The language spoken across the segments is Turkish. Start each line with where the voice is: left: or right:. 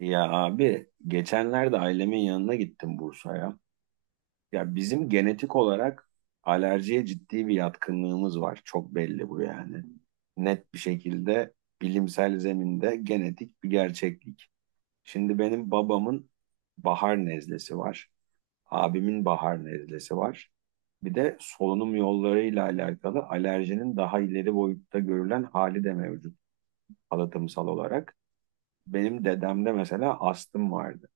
right: Ya abi geçenlerde ailemin yanına gittim Bursa'ya. Ya bizim genetik olarak alerjiye ciddi bir yatkınlığımız var. Çok belli bu yani. Net bir şekilde bilimsel zeminde genetik bir gerçeklik. Şimdi benim babamın bahar nezlesi var. Abimin bahar nezlesi var. Bir de solunum yollarıyla alakalı alerjinin daha ileri boyutta görülen hali de mevcut halatımsal olarak. Benim dedemde mesela astım vardı.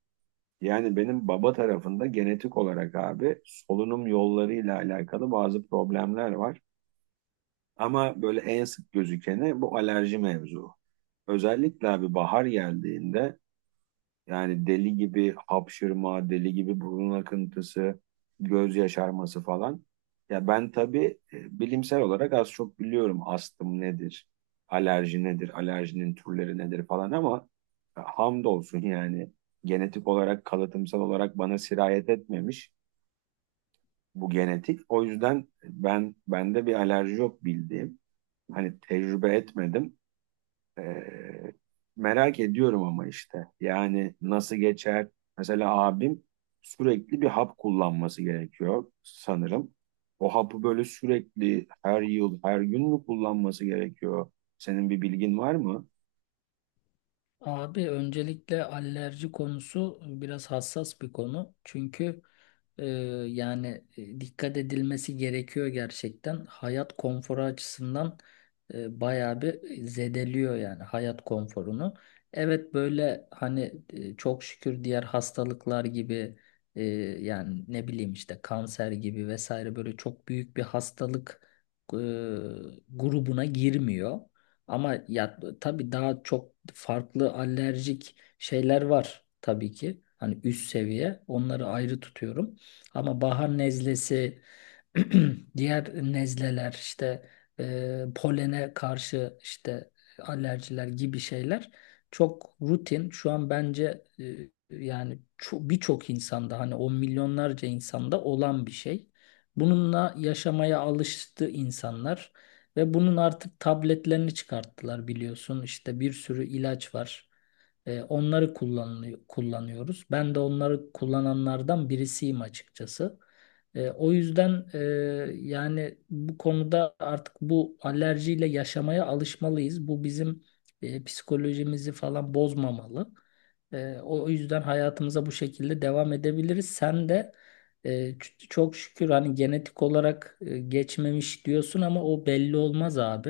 right: Yani benim baba tarafında genetik olarak abi solunum yollarıyla alakalı bazı problemler var. Ama böyle en sık gözükeni bu alerji mevzu. Özellikle abi bahar geldiğinde yani deli gibi hapşırma, deli gibi burun akıntısı, göz yaşarması falan. Ya ben tabii bilimsel olarak az çok biliyorum astım nedir, alerji nedir, alerjinin türleri nedir falan ama hamdolsun yani genetik olarak, kalıtımsal olarak bana sirayet etmemiş bu genetik. O yüzden bende bir alerji yok bildiğim. Hani tecrübe etmedim. Ee, merak ediyorum ama işte yani nasıl geçer? Mesela abim sürekli bir hap kullanması gerekiyor sanırım. O hapı böyle sürekli her yıl, her gün mü kullanması gerekiyor? Senin bir bilgin var mı?
left: Abi öncelikle alerji konusu biraz hassas bir konu. Çünkü e, dikkat edilmesi gerekiyor gerçekten. Hayat konforu açısından bayağı bir zedeliyor yani hayat konforunu. Evet böyle hani çok şükür diğer hastalıklar gibi e, yani ne bileyim işte kanser gibi vesaire böyle çok büyük bir hastalık e, grubuna girmiyor. Ama ya tabii daha çok farklı alerjik şeyler var tabii ki. Hani üst seviye onları ayrı tutuyorum. Ama bahar nezlesi diğer nezleler işte polene karşı işte alerjiler gibi şeyler çok rutin. Şu an bence yani birçok insanda hani on milyonlarca insanda olan bir şey. Bununla yaşamaya alıştı insanlar ve bunun artık tabletlerini çıkarttılar biliyorsun. İşte bir sürü ilaç var. Onları kullanılıyor, kullanıyoruz. Ben de onları kullananlardan birisiyim açıkçası. O yüzden yani bu konuda artık bu alerjiyle yaşamaya alışmalıyız. Bu bizim psikolojimizi falan bozmamalı. O yüzden hayatımıza bu şekilde devam edebiliriz. Sen de çok şükür hani genetik olarak geçmemiş diyorsun ama o belli olmaz abi.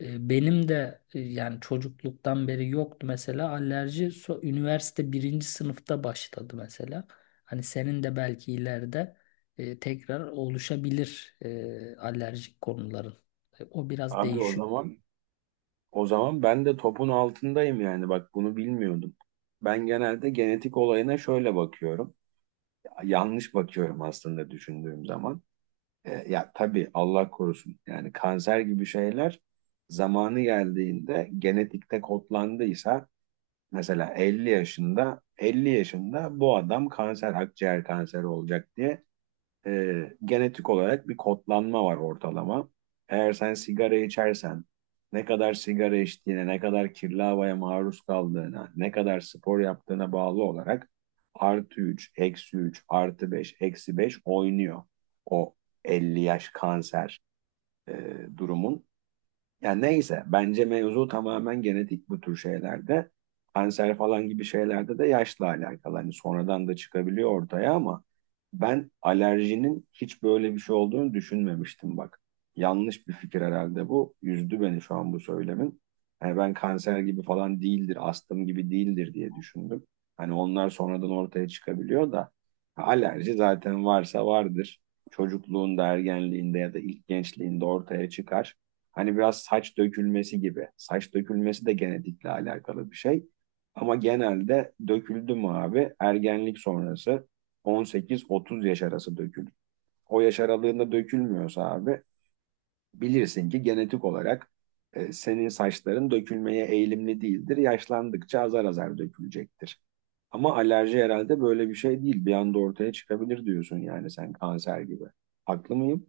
left: Benim de yani çocukluktan beri yoktu mesela alerji. Üniversite birinci sınıfta başladı mesela. Hani senin de belki ileride tekrar oluşabilir alerjik konuların. O biraz
right: Abi o
left: değişiyor.
right: zaman o zaman ben de topun altındayım yani bak bunu bilmiyordum. Ben genelde genetik olayına şöyle bakıyorum. Yanlış bakıyorum aslında düşündüğüm zaman. Ya tabii Allah korusun. Yani kanser gibi şeyler zamanı geldiğinde genetikte kodlandıysa mesela 50 yaşında 50 yaşında bu adam kanser, akciğer kanseri olacak diye genetik olarak bir kodlanma var ortalama. Eğer sen sigara içersen, ne kadar sigara içtiğine, ne kadar kirli havaya maruz kaldığına, ne kadar spor yaptığına bağlı olarak artı 3, eksi 3, artı 5, eksi 5 oynuyor. O 50 yaş kanser e, durumun. Yani neyse bence mevzu tamamen genetik bu tür şeylerde. Kanser falan gibi şeylerde de yaşla alakalı. Hani sonradan da çıkabiliyor ortaya ama ben alerjinin hiç böyle bir şey olduğunu düşünmemiştim bak. Yanlış bir fikir herhalde bu. Üzdü beni şu an bu söylemin. Hani ben kanser gibi falan değildir, astım gibi değildir diye düşündüm. Hani onlar sonradan ortaya çıkabiliyor da alerji zaten varsa vardır. Çocukluğunda, ergenliğinde ya da ilk gençliğinde ortaya çıkar. Hani biraz saç dökülmesi gibi. Saç dökülmesi de genetikle alakalı bir şey. Ama genelde döküldü mü abi ergenlik sonrası 18-30 yaş arası dökülür. O yaş aralığında dökülmüyorsa abi bilirsin ki genetik olarak senin saçların dökülmeye eğilimli değildir. Yaşlandıkça azar azar dökülecektir. Ama alerji herhalde böyle bir şey değil. Bir anda ortaya çıkabilir diyorsun yani sen kanser gibi. Haklı mıyım?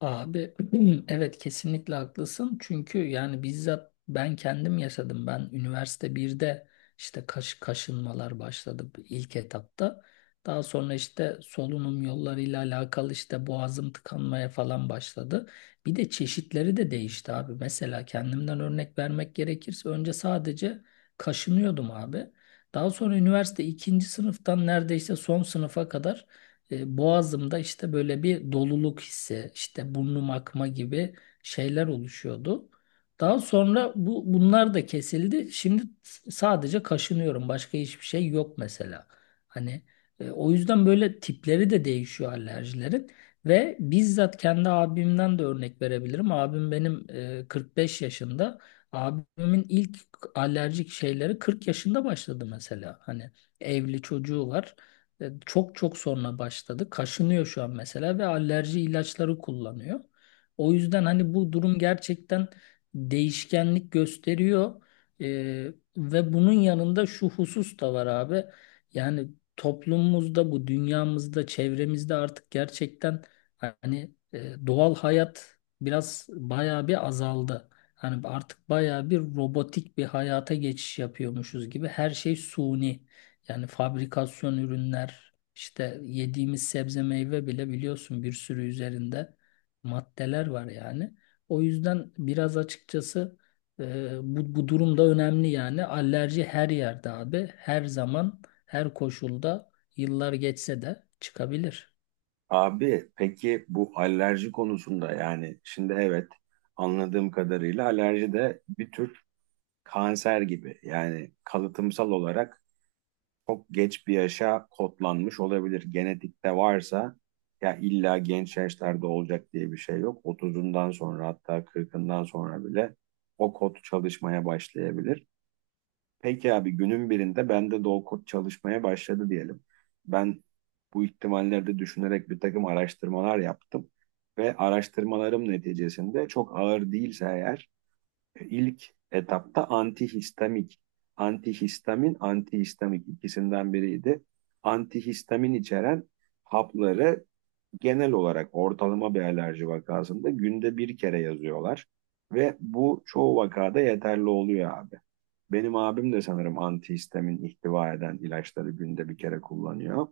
left: Abi evet kesinlikle haklısın. Çünkü yani bizzat ben kendim yaşadım. Ben üniversite birde işte kaşınmalar başladı ilk etapta. Daha sonra işte solunum yollarıyla alakalı işte boğazım tıkanmaya falan başladı. Bir de çeşitleri de değişti abi. Mesela kendimden örnek vermek gerekirse önce sadece kaşınıyordum abi. Daha sonra üniversite ikinci sınıftan neredeyse son sınıfa kadar boğazımda işte böyle bir doluluk hissi, işte burnum akma gibi şeyler oluşuyordu. Daha sonra bunlar da kesildi. Şimdi sadece kaşınıyorum. Başka hiçbir şey yok mesela. Hani o yüzden böyle tipleri de değişiyor alerjilerin ve bizzat kendi abimden de örnek verebilirim. Abim benim 45 yaşında. Abimin ilk alerjik şeyleri 40 yaşında başladı mesela. Hani evli çocuğu var. Çok çok sonra başladı. Kaşınıyor şu an mesela ve alerji ilaçları kullanıyor. O yüzden hani bu durum gerçekten değişkenlik gösteriyor. E, Ve bunun yanında şu husus da var abi. Yani toplumumuzda, bu dünyamızda, çevremizde artık gerçekten hani doğal hayat biraz bayağı bir azaldı. Hani artık bayağı bir robotik bir hayata geçiş yapıyormuşuz gibi. Her şey suni. Yani fabrikasyon ürünler, işte yediğimiz sebze meyve bile biliyorsun bir sürü üzerinde maddeler var yani. O yüzden biraz açıkçası bu durum önemli yani. Alerji her yerde abi, her zaman, her koşulda, yıllar geçse de çıkabilir.
right: Abi peki bu alerji konusunda yani şimdi evet anladığım kadarıyla alerji de bir tür kanser gibi. Yani kalıtımsal olarak çok geç bir yaşa kodlanmış olabilir. Genetikte varsa ya illa genç yaşlarda olacak diye bir şey yok. 30'undan sonra hatta 40'ından sonra bile o kod çalışmaya başlayabilir. Peki abi günün birinde bende low code çalışmaya başladı diyelim. Ben bu ihtimalleri de düşünerek bir takım araştırmalar yaptım. Ve araştırmalarım neticesinde çok ağır değilse eğer ilk etapta antihistamik, antihistamin, antihistamik ikisinden biriydi. Antihistamin içeren hapları genel olarak ortalama bir alerji vakasında günde bir kere yazıyorlar. Ve bu çoğu vakada yeterli oluyor abi. Benim abim de sanırım antihistamin ihtiva eden ilaçları günde bir kere kullanıyor.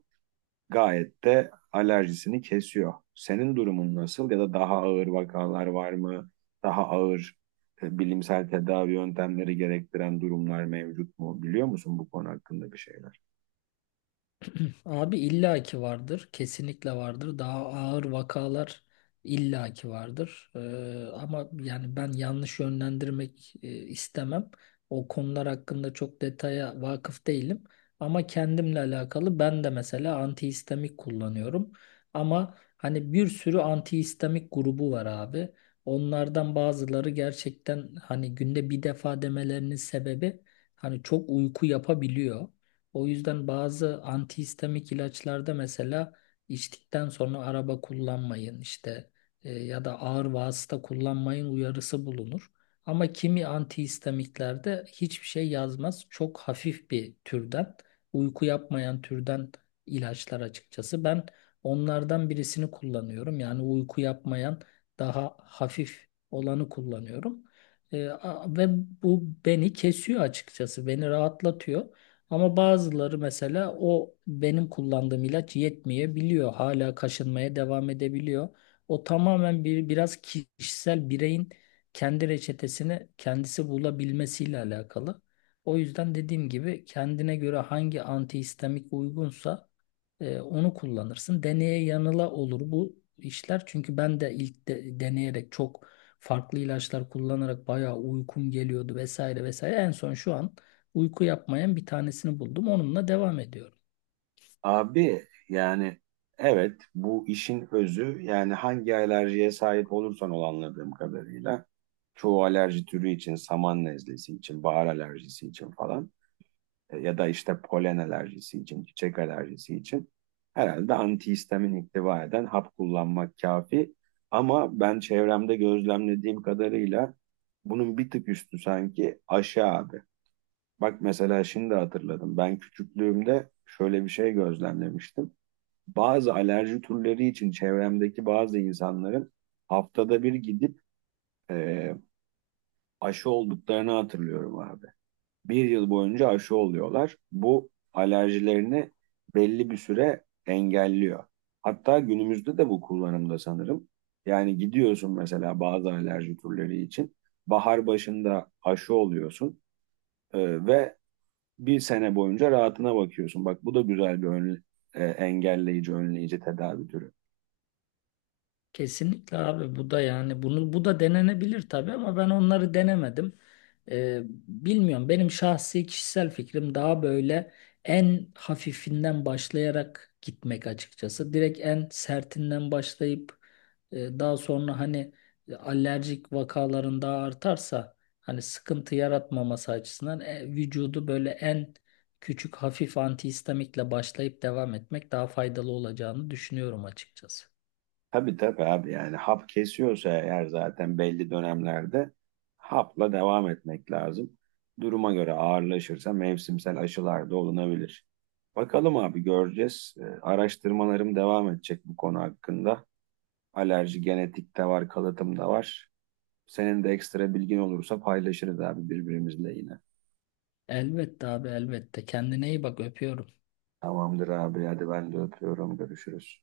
right: Gayet de alerjisini kesiyor. Senin durumun nasıl ya da daha ağır vakalar var mı? Daha ağır bilimsel tedavi yöntemleri gerektiren durumlar mevcut mu? Biliyor musun bu konu hakkında bir şeyler?
left: Abi illaki vardır. Kesinlikle vardır. Daha ağır vakalar illaki vardır. Ama yani ben yanlış yönlendirmek istemem. O konular hakkında çok detaya vakıf değilim. Ama kendimle alakalı ben de mesela antihistamik kullanıyorum. Ama hani bir sürü antihistamik grubu var abi. Onlardan bazıları gerçekten hani günde bir defa demelerinin sebebi hani çok uyku yapabiliyor. O yüzden bazı antihistamik ilaçlarda mesela içtikten sonra araba kullanmayın işte ya da ağır vasıta kullanmayın uyarısı bulunur. Ama kimi antihistamiklerde hiçbir şey yazmaz. Çok hafif bir türden, uyku yapmayan türden ilaçlar açıkçası. Ben onlardan birisini kullanıyorum. Yani uyku yapmayan daha hafif olanı kullanıyorum. Ve bu beni kesiyor açıkçası. Beni rahatlatıyor. Ama bazıları mesela o benim kullandığım ilaç yetmeyebiliyor. Hala kaşınmaya devam edebiliyor. O tamamen bir biraz kişisel bireyin kendi reçetesini kendisi bulabilmesiyle alakalı. O yüzden dediğim gibi kendine göre hangi antihistamik uygunsa onu kullanırsın. Deneye yanıla olur bu işler. Çünkü ben de ilk deneyerek çok farklı ilaçlar kullanarak bayağı uykum geliyordu vesaire vesaire. En son şu an uyku yapmayan bir tanesini buldum. Onunla devam ediyorum.
right: Abi yani evet bu işin özü yani hangi alerjiye sahip olursan ol anladığım kadarıyla çoğu alerji türü için saman nezlesi için bahar alerjisi için falan ya da işte polen alerjisi için çiçek alerjisi için herhalde antihistamin ihtiva eden hap kullanmak kafi ama ben çevremde gözlemlediğim kadarıyla bunun bir tık üstü sanki aşı abi. Bak mesela şimdi hatırladım ben küçüklüğümde şöyle bir şey gözlemlemiştim bazı alerji türleri için çevremdeki bazı insanların haftada bir gidip e, aşı olduklarını hatırlıyorum abi. Bir yıl boyunca aşı oluyorlar. Bu alerjilerini belli bir süre engelliyor. Hatta günümüzde de bu kullanımda sanırım. Yani gidiyorsun mesela bazı alerji türleri için. Bahar başında aşı oluyorsun ve bir sene boyunca rahatına bakıyorsun. Bak bu da güzel bir engelleyici, önleyici tedavi türü.
left: Kesinlikle abi bu da yani bu da denenebilir tabii ama ben onları denemedim. Ee, Bilmiyorum benim şahsi kişisel fikrim daha böyle en hafifinden başlayarak gitmek açıkçası. Direkt en sertinden başlayıp daha sonra hani alerjik vakaların daha artarsa hani sıkıntı yaratmaması açısından vücudu böyle en küçük hafif antihistamikle başlayıp devam etmek daha faydalı olacağını düşünüyorum açıkçası.
right: Tabii tabii abi yani hap kesiyorsa eğer zaten belli dönemlerde hapla devam etmek lazım. Duruma göre ağırlaşırsa mevsimsel aşılar da olunabilir. Bakalım abi göreceğiz. Araştırmalarım devam edecek bu konu hakkında. Alerji genetik de var, kalıtım da var. Senin de ekstra bilgin olursa paylaşırız abi birbirimizle yine.
left: Elbette abi elbette. Kendine iyi bak öpüyorum.
right: Tamamdır abi hadi ben de öpüyorum görüşürüz.